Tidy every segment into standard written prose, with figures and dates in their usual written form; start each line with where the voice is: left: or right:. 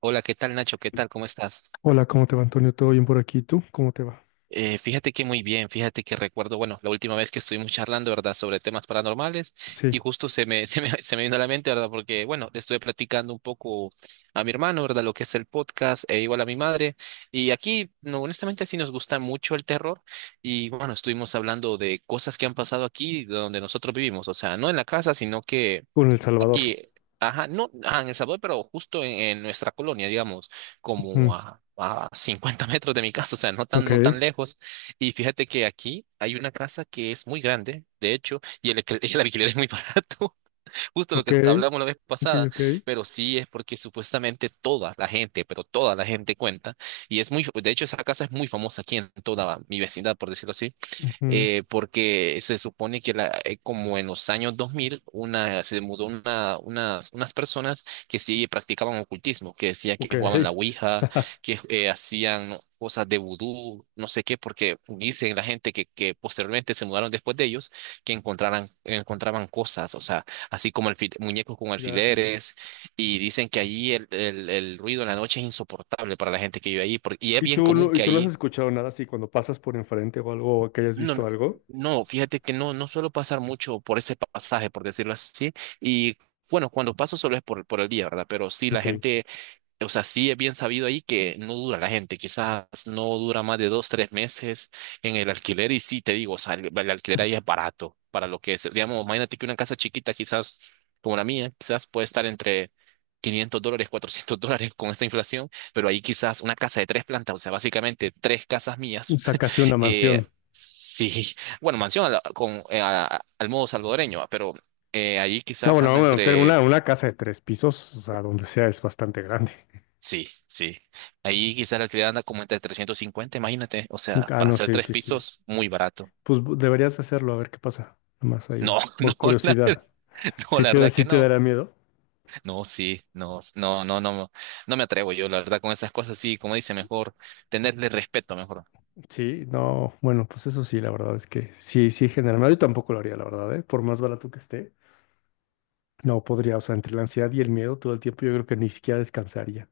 right: Hola, ¿qué tal Nacho? ¿Qué tal? ¿Cómo estás?
left: Hola, ¿cómo te va, Antonio? ¿Todo bien por aquí? ¿Tú? ¿Cómo te va?
right: Fíjate que muy bien, fíjate que recuerdo, bueno, la última vez que estuvimos charlando, ¿verdad?, sobre temas paranormales
left: Sí,
right: y justo se me vino a la mente, ¿verdad?, porque, bueno, le estuve platicando un poco a mi hermano, ¿verdad?, lo que es el podcast e igual a mi madre y aquí, no, honestamente, sí nos gusta mucho el terror y, bueno, estuvimos hablando de cosas que han pasado aquí donde nosotros vivimos, o sea, no en la casa, sino que
left: con El Salvador.
right: aquí, ajá, no, ajá, en El Salvador, pero justo en nuestra colonia, digamos, como
left: Ujú.
right: a 50 metros de mi casa, o sea, no tan,
left: Ok,
right: no tan lejos. Y fíjate que aquí hay una casa que es muy grande, de hecho, y el alquiler es muy barato, justo lo
left: ok,
right: que hablamos la vez
left: ok,
right: pasada,
left: ok.
right: pero sí es porque supuestamente toda la gente, pero toda la gente cuenta, y es muy, de hecho, esa casa es muy famosa aquí en toda mi vecindad, por decirlo así.
left: Ujú.
right: Porque se supone que como en los años 2000 se mudó unas personas que sí practicaban ocultismo, que decía
left: Ok.
right: que jugaban la ouija, que hacían cosas de vudú, no sé qué, porque dicen la gente que posteriormente se mudaron después de ellos, que encontraban cosas, o sea, así como muñecos con
left: Ya.
right: alfileres, y dicen que allí el ruido en la noche es insoportable para la gente que vive allí, porque, y es bien común
left: Y
right: que
left: tú no has
right: allí
left: escuchado nada así cuando pasas por enfrente o algo, o que hayas
right: no,
left: visto
right: no,
left: algo?
right: no, fíjate que no suelo pasar mucho por ese pasaje, por decirlo así, y bueno, cuando paso solo es por el día, ¿verdad? Pero sí, la
left: Ok.
right: gente, o sea, sí es bien sabido ahí que no dura la gente, quizás no dura más de dos, tres meses en el alquiler, y sí, te digo, o sea, el alquiler ahí es barato para lo que es, digamos, imagínate que una casa chiquita, quizás como la mía, quizás puede estar entre $500, $400 con esta inflación, pero ahí quizás una casa de tres plantas, o sea, básicamente tres casas mías.
left: O sea, casi una
right: eh,
left: mansión.
right: sí, bueno, mansión a la- con, a- al modo salvadoreño, va, pero ahí
left: No,
right: quizás
left: bueno,
right: anda
left: bueno, tengo una,
right: entre.
left: una casa de tres pisos, o sea, donde sea es bastante grande.
right: Sí, sí. Ahí quizás la alquiler anda como entre 350 imagínate. O sea,
left: Ah,
right: para
left: no,
right: hacer
left: sí,
right: tres
left: sí, sí.
right: pisos, muy barato.
left: Pues bu- deberías hacerlo, a ver qué pasa. Nomás ahí,
right: No, no,
left: por
right: la, ver-
left: curiosidad.
right: no,
left: ¿Sí
right: la
left: te, da-
right: verdad que
left: sí te
right: no.
left: dará miedo?
right: No, sí, no, no, no, no, no me atrevo yo, la verdad, con esas cosas, sí, como dice, mejor tenerle respeto, mejor.
left: Sí, no, bueno, pues eso sí, la verdad es que sí, sí, generalmente yo tampoco lo haría, la verdad, ¿eh? Por más barato que esté, no podría, o sea, entre la ansiedad y el miedo todo el tiempo yo creo que ni siquiera descansaría.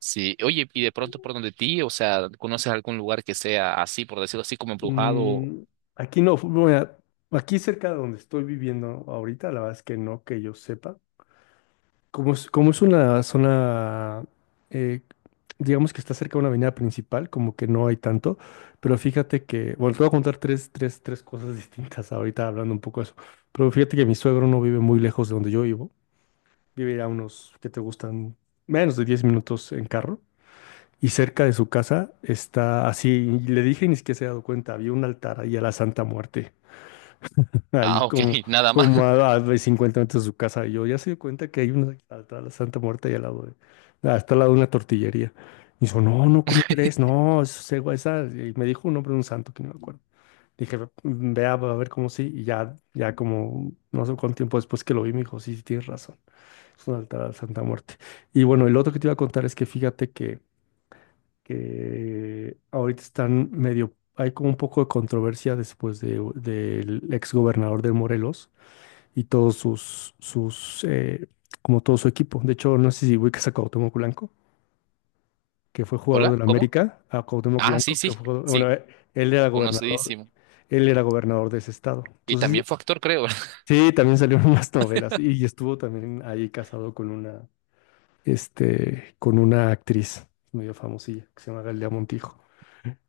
right: Sí, oye, y de pronto por donde ti, o sea, ¿conoces algún lugar que sea así, por decirlo así, como embrujado?
left: Mm, aquí no, fu- bueno, aquí cerca de donde estoy viviendo ahorita, la verdad es que no, que yo sepa. Como es una zona, eh, digamos que está cerca de una avenida principal, como que no hay tanto, pero fíjate que, bueno, te voy a contar tres cosas distintas ahorita hablando un poco de eso, pero fíjate que mi suegro no vive muy lejos de donde yo vivo, vive a unos que te gustan menos de 10 minutos en carro, y cerca de su casa está así, y le dije y ni siquiera se ha dado cuenta, había un altar ahí a la Santa Muerte ahí
right: Ah, ok,
left: como,
right: nada más.
left: como a 50 metros de su casa. Y yo ya se dio cuenta que hay una atrás de la Santa Muerte y al lado de, hasta al lado de una tortillería. Y dijo, no, no, ¿cómo crees? No, eso es ego, esa. Y me dijo un nombre de un santo que no me acuerdo. Dije, "Mm, vea, a ver cómo sí". Y ya, ya como no sé cuánto tiempo después que lo vi, me dijo, sí, sí, tienes razón. Es un altar a la Santa Muerte. Y bueno, el otro que te iba a contar es que fíjate que ahorita están medio, hay como un poco de controversia después del ex gobernador de Morelos y todos sus, sus como todo su equipo. De hecho, no sé si ubicas a Cuauhtémoc Blanco, que fue jugador
right: Hola,
left: de la
right: ¿cómo?
left: América, a Cuauhtémoc
right: Ah, sí,
left: Blanco, que
right: sí,
left: fue jugador-
right: sí,
left: bueno, él era gobernador,
right: conocidísimo.
left: él era gobernador de ese estado.
right: Y
left: Entonces,
right: también fue actor, creo.
left: sí, también salieron unas novelas y estuvo también ahí casado con con una actriz medio famosilla que se llama Galilea Montijo.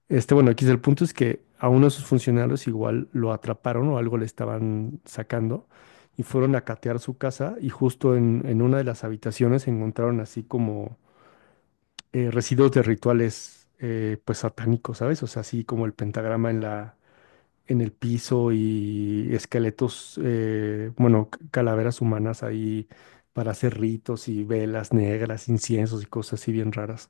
left: Este, bueno, aquí el punto es que a uno de sus funcionarios igual lo atraparon o algo le estaban sacando y fueron a catear su casa y justo en una de las habitaciones encontraron así como residuos de rituales pues satánicos, ¿sabes? O sea, así como el pentagrama en el piso y esqueletos, bueno, c- calaveras humanas ahí para hacer ritos y velas negras, inciensos y cosas así bien raras.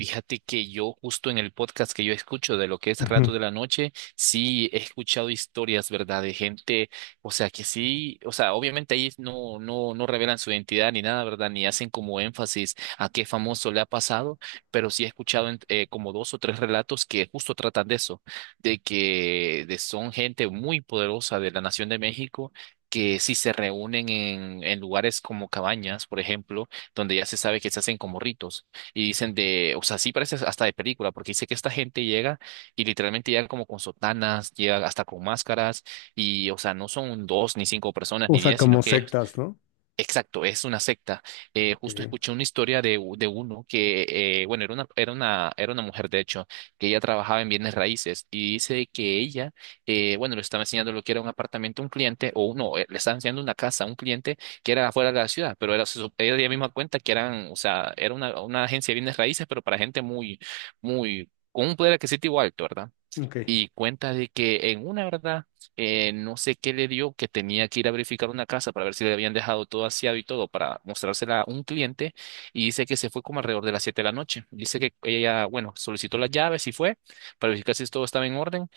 right: Fíjate que yo justo en el podcast que yo escucho de lo que es
left: Ujú.
right: Rato de la Noche, sí he escuchado historias, ¿verdad? De gente, o sea, que sí, o sea, obviamente ahí no revelan su identidad ni nada, ¿verdad? Ni hacen como énfasis a qué famoso le ha pasado, pero sí he escuchado como dos o tres relatos que justo tratan de eso, de que son gente muy poderosa de la Nación de México. Que sí se reúnen en lugares como cabañas, por ejemplo, donde ya se sabe que se hacen como ritos. Y dicen de, o sea, sí parece hasta de película, porque dice que esta gente llega y literalmente llega como con sotanas, llega hasta con máscaras, y, o sea, no son dos, ni cinco personas,
left: O
right: ni
left: sea,
right: 10, sino
left: como
right: que
left: sectas, ¿no?
right: exacto, es una secta. Justo
left: Ok.
right: escuché una historia de, de uno que, bueno, era una mujer, de hecho, que ella trabajaba en bienes raíces y dice que ella, bueno, le estaba enseñando lo que era un apartamento a un cliente, o no, le estaba enseñando una casa a un cliente que era afuera de la ciudad, pero ella misma cuenta que eran, o sea, era una agencia de bienes raíces, pero para gente muy, muy, con un poder adquisitivo alto, ¿verdad?
left: Ok.
right: Y cuenta de que en una, ¿verdad? No sé qué le dio, que tenía que ir a verificar una casa para ver si le habían dejado todo aseado y todo para mostrársela a un cliente y dice que se fue como alrededor de las 7 de la noche. Dice que ella, bueno, solicitó las llaves y fue para verificar si todo estaba en orden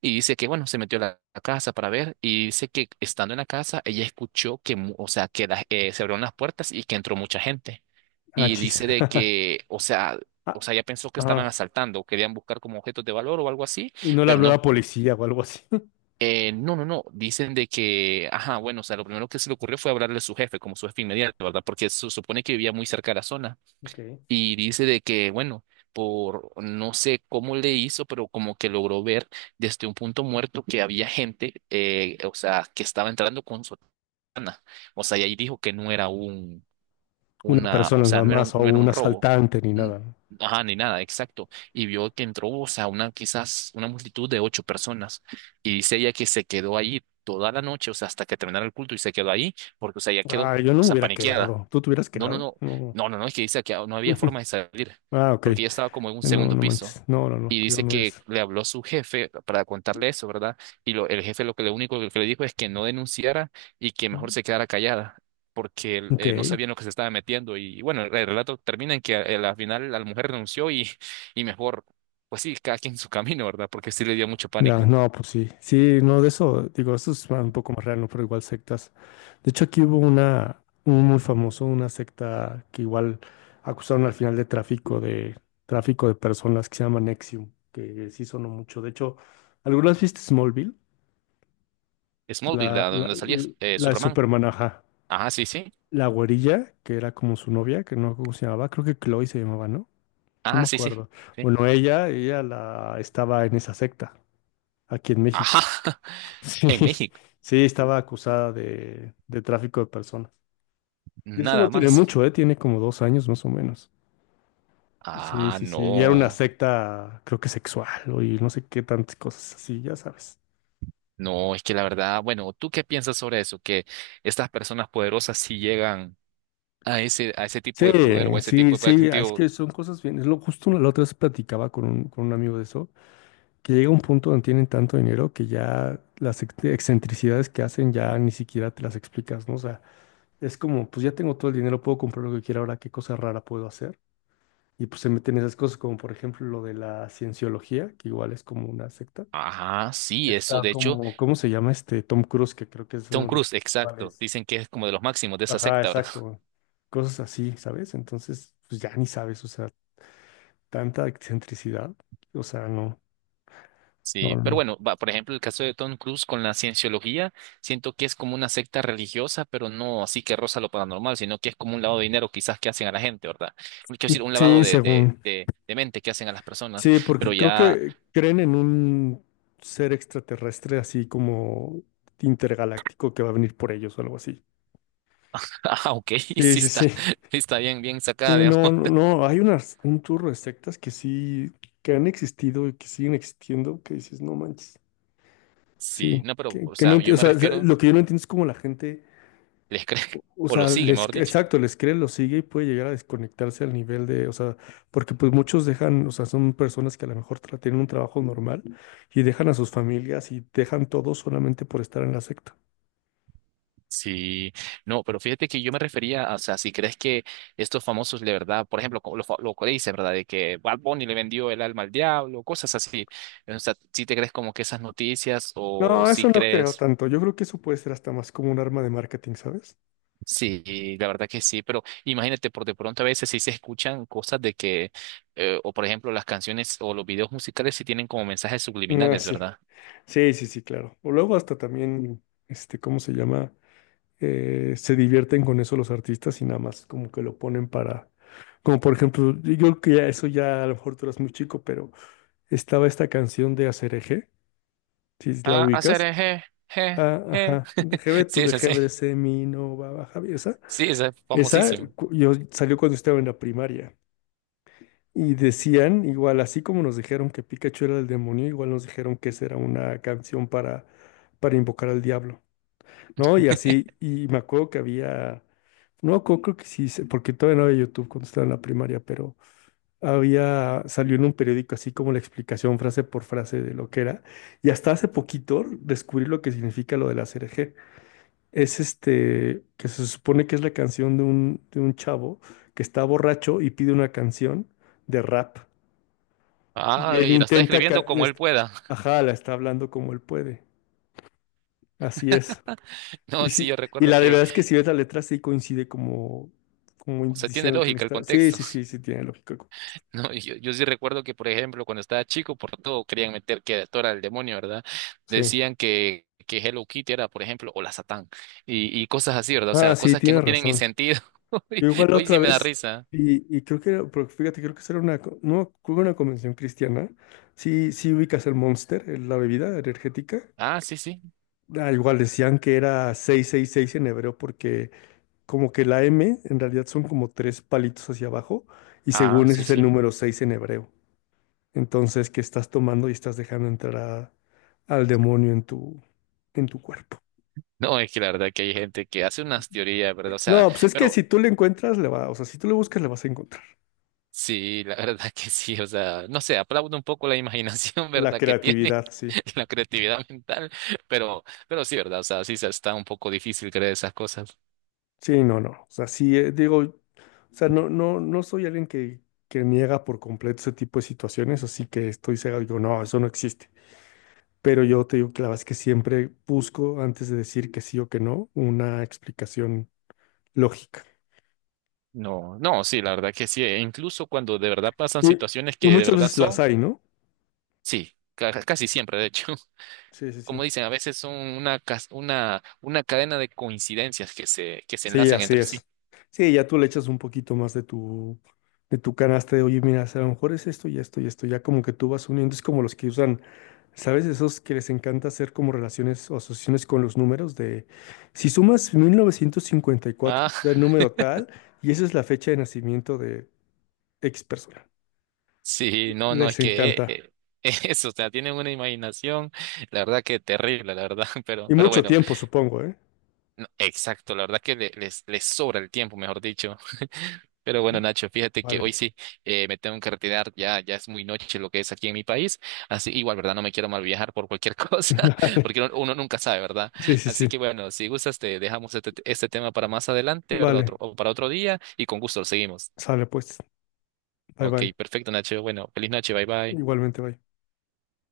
right: y dice que, bueno, se metió a la casa para ver y dice que estando en la casa ella escuchó que, mu- o sea, que la- se abrieron las puertas y que entró mucha gente
left: Ah,
right: y
left: chis.
right: dice de que, o sea,
left: Ah,
right: ya pensó que estaban
left: ah.
right: asaltando, querían buscar como objetos de valor o algo así,
left: Y no le
right: pero
left: habló
right: no,
left: la policía o algo así.
right: no, no, no, dicen de que, ajá, bueno, o sea, lo primero que se le ocurrió fue hablarle a su jefe, como su jefe inmediato, ¿verdad? Porque se supone que vivía muy cerca de la zona,
left: Ok.
right: y dice de que, bueno, por no sé cómo le hizo, pero como que logró ver desde un punto muerto que había gente, o sea, que estaba entrando con sotana, o sea, y ahí dijo que no era
left: Una
right: o
left: persona
right: sea,
left: nada más o
right: no era un
left: un
right: robo,
left: asaltante ni
right: mm,
left: nada, ¿no?
right: ajá, ni nada, exacto. Y vio que entró, o sea, una, quizás una multitud de ocho personas. Y dice ella que se quedó ahí toda la noche, o sea, hasta que terminara el culto y se quedó ahí, porque, o sea, ella quedó, o
left: Ah, yo no me
right: sea,
left: hubiera
right: paniqueada.
left: quedado. ¿Tú te hubieras
right: No, no,
left: quedado?
right: no,
left: No.
right: no, no, no, es que dice que no había forma de salir,
left: Ah, ok.
right: porque ella estaba como en un
left: No,
right: segundo
left: no
right: piso.
left: manches. No, no, no.
right: Y
left: Yo
right: dice
left: no hubiera.
right: que le habló su jefe para contarle eso, ¿verdad? Y el jefe lo que lo único que le dijo es que no denunciara y que mejor se quedara callada, porque
left: Ok.
right: no sabía lo que se estaba metiendo. Y, bueno, el relato termina en que al final la mujer renunció y mejor, pues sí, cada quien su camino, ¿verdad? Porque sí le dio mucho
left: Ya,
right: pánico.
left: no, pues sí. Sí, no, de eso, digo, eso es un poco más real, ¿no? Pero igual sectas. De hecho, aquí hubo una, un muy famoso, una secta que igual acusaron al final de tráfico de personas que se llama Nexium, que sí sonó mucho. De hecho, ¿algunas viste Smallville?
right: Smallville,
left: La,
right: ¿a
left: la,
right: donde salía
left: la de
right: Superman.
left: Superman, ajá.
right: Ajá, sí, sí.
left: La güerilla, que era como su novia, que no me acuerdo cómo se llamaba, creo que Chloe se llamaba, ¿no? No
right: Ajá,
left: me
right: sí, sí.
left: acuerdo.
right: Sí.
left: Bueno, ella la estaba en esa secta, aquí en
right: Ajá.
left: México. Sí,
right: En México.
left: sí, estaba acusada de tráfico de personas. Y eso no
right: Nada
left: tiene
right: más.
left: mucho, ¿eh? Tiene como 2 años más o menos. Sí,
right: Ah,
left: sí, sí. Y era una
right: no.
left: secta, creo que sexual, o y no sé qué tantas cosas así, ya sabes.
right: No, es que la verdad, bueno, ¿tú qué piensas sobre eso? Que estas personas poderosas sí llegan a ese tipo
left: Sí,
right: de poder o a ese
left: sí,
right: tipo de poder
left: sí, ah, es
right: adquisitivo.
left: que son cosas bien. Es lo justo la otra vez platicaba con un amigo de eso, que llega un punto donde tienen tanto dinero que ya las excentricidades que hacen ya ni siquiera te las explicas, ¿no? O sea, es como, pues ya tengo todo el dinero, puedo comprar lo que quiera ahora, qué cosa rara puedo hacer. Y pues se meten esas cosas como por ejemplo lo de la cienciología, que igual es como una secta.
right: Ajá, sí, eso.
left: Está
right: De hecho,
left: como, ¿cómo se llama este Tom Cruise? Que creo que es uno
right: Tom
left: de los
right: Cruise, exacto.
left: principales.
right: Dicen que es como de los máximos de esa
left: Ajá,
right: secta, ¿verdad?
left: exacto. Cosas así, ¿sabes? Entonces, pues ya ni sabes, o sea, tanta excentricidad. O sea, no, no,
right: Sí,
left: no,
right: pero
left: no.
right: bueno, va, por ejemplo, el caso de Tom Cruise con la cienciología, siento que es como una secta religiosa, pero no así que roza lo paranormal, sino que es como un lavado de dinero quizás que hacen a la gente, ¿verdad? Quiero decir, un lavado
left: Sí, según.
right: de mente que hacen a las personas,
left: Sí,
right: pero
left: porque creo
right: ya.
left: que creen en un ser extraterrestre así como intergaláctico que va a venir por ellos o algo así.
right: Ah, ok,
left: Sí,
right: sí
left: sí,
right: está,
left: sí.
right: sí está bien, bien sacada,
left: Sí,
right: digamos.
left: no, no, no, hay unas, un churro de sectas que sí, que han existido y que siguen existiendo, que dices, no manches.
right: Sí,
left: Sí,
right: no, pero, o
left: que no
right: sea,
left: enti-
right: yo
left: o
right: me
left: sea,
right: refiero,
left: lo que yo no entiendo es cómo la gente,
right: les crees, o lo sigue, mejor dicho.
left: exacto, les cree, lo sigue y puede llegar a desconectarse al nivel de, o sea, porque pues muchos dejan, o sea, son personas que a lo mejor tra- tienen un trabajo normal y dejan a sus familias y dejan todo solamente por estar en la secta.
right: Sí, no, pero fíjate que yo me refería, a, o sea, si crees que estos famosos de verdad, por ejemplo, como lo, lo que dice, ¿verdad? De que Bad Bunny le vendió el alma al diablo, cosas así. O sea, si te crees como que esas noticias o
left: No,
right: si
left: eso no creo
right: crees,
left: tanto. Yo creo que eso puede ser hasta más como un arma de marketing, ¿sabes?
right: sí, la verdad que sí, pero imagínate, por de pronto a veces sí se escuchan cosas de que, o por ejemplo, las canciones o los videos musicales sí tienen como mensajes
left: Ah,
right: subliminales,
left: sí.
right: ¿verdad?
left: Sí, sí, sí, claro. O luego hasta también, este, ¿cómo se llama? Se divierten con eso los artistas y nada más como que lo ponen para, como por ejemplo, yo creo que ya eso ya a lo mejor tú eras muy chico, pero estaba esta canción de Aserejé, si la
right: A hacer
left: ubicas.
right: eje, je,
left: Ah,
right: je.
left: ajá, Jebe
right: Sí,
left: tu de
right: esa sí.
left: Jebe de Semi, no va a Javier, esa,
right: Sí, esa es
left: esa
right: famosísima.
left: cu- yo salió cuando estaba en la primaria. Y decían, igual así como nos dijeron que Pikachu era el demonio, igual nos dijeron que esa era una canción para invocar al diablo, ¿no? Y así, y me acuerdo que había... No, creo, creo que sí, sé, porque todavía no había YouTube cuando estaba en la primaria, pero había, salió en un periódico así como la explicación frase por frase de lo que era. Y hasta hace poquito descubrí lo que significa lo de la CRG. Es este, que se supone que es la canción de un chavo que está borracho y pide una canción de rap. Y
right: Ah,
left: él
right: y la está
left: intenta,
right: escribiendo
left: ca-
right: como él
left: este,
right: pueda.
left: ajá, la está hablando como él puede. Así es.
right: No,
left: Y
right: sí, yo
left: sí, y
right: recuerdo
left: la
right: que,
left: verdad es que si ves la letra sí coincide como, como
right: o sea, tiene
left: diciendo que le
right: lógica el
left: está. Sí,
right: contexto.
left: sí, sí, sí, tiene lógica el contexto.
right: No, y yo sí recuerdo que, por ejemplo, cuando estaba chico, por todo querían meter que era Dora del demonio, ¿verdad?
left: Sí.
right: Decían que Hello Kitty era, por ejemplo, o la Satán. Y cosas así, ¿verdad? O
left: Ah,
right: sea,
left: sí,
right: cosas que no
left: tienes
right: tienen ni
left: razón.
right: sentido. Hoy,
left: Yo igual la
right: hoy
left: otra
right: sí me da
left: vez,
right: risa.
left: y creo que era, porque fíjate, creo que esa era una, co- no, creo que una convención cristiana. Sí, sí ubicas el Monster, la bebida energética.
right: Ah, sí, sí.
left: Ah, igual decían que era 666 en hebreo porque como que la M en realidad son como tres palitos hacia abajo y
right: Ah,
left: según ese
right: sí,
left: es el
right: sí.
left: número 6 en hebreo. Entonces, que estás tomando y estás dejando entrar al demonio en tu cuerpo.
right: No, es que la verdad que hay gente que hace unas teorías, ¿verdad? O sea,
left: No, pues es que
right: pero
left: si tú le encuentras, le va, o sea, si tú le buscas, le vas a encontrar.
right: sí, la verdad que sí, o sea, no sé, aplaudo un poco la imaginación,
left: La
right: ¿verdad? Que tiene
left: creatividad, sí.
right: la creatividad mental, pero, pero sí, ¿verdad? O sea, sí está un poco difícil creer esas cosas.
left: Sí, no, no. O sea, sí, digo, o sea, no, no, no soy alguien que niega por completo ese tipo de situaciones, así que estoy cegado y digo, no, eso no existe. Pero yo te digo que la verdad es que siempre busco, antes de decir que sí o que no, una explicación lógica.
right: No, no, sí, la verdad que sí, e incluso cuando de verdad pasan
left: Y,
right: situaciones
left: y
right: que de
left: muchas
right: verdad
left: veces las
right: son,
left: hay, ¿no?
right: sí, casi siempre, de hecho,
left: Sí, sí, sí.
right: como dicen, a veces son una, una cadena de coincidencias que se
left: Sí,
right: enlazan
left: así
right: entre sí.
left: es. Sí, ya tú le echas un poquito más de tu canasta de, oye, mira, si a lo mejor es esto y esto y esto, ya como que tú vas uniendo, es como los que usan, ¿sabes? Esos que les encanta hacer como relaciones o asociaciones con los números de, si sumas 1954
right: Ah.
left: del número tal, y esa es la fecha de nacimiento de X persona.
right: Sí, no, no, es
left: Les
right: que
left: encanta.
right: eso, o sea, tienen una imaginación, la verdad que terrible, la verdad, pero,
left: Y
right: pero
left: mucho
right: bueno,
left: tiempo, supongo, ¿eh?
right: no, exacto, la verdad que les sobra el tiempo, mejor dicho. Pero bueno, Nacho, fíjate que hoy
left: Vale.
right: sí me tengo que retirar, ya, ya es muy noche lo que es aquí en mi país, así igual, ¿verdad? No me quiero mal viajar por cualquier cosa,
left: Vale.
right: porque uno nunca sabe, ¿verdad?
left: Sí, sí,
right: Así
left: sí.
right: que bueno, si gustas, te dejamos este tema para más adelante, ¿verdad? Otro,
left: Vale.
right: o para otro día y con gusto lo seguimos.
left: Sale pues. Bye,
right: Ok,
left: bye.
right: perfecto, Nacho. Bueno, feliz noche, bye bye.
left: Igualmente, bye.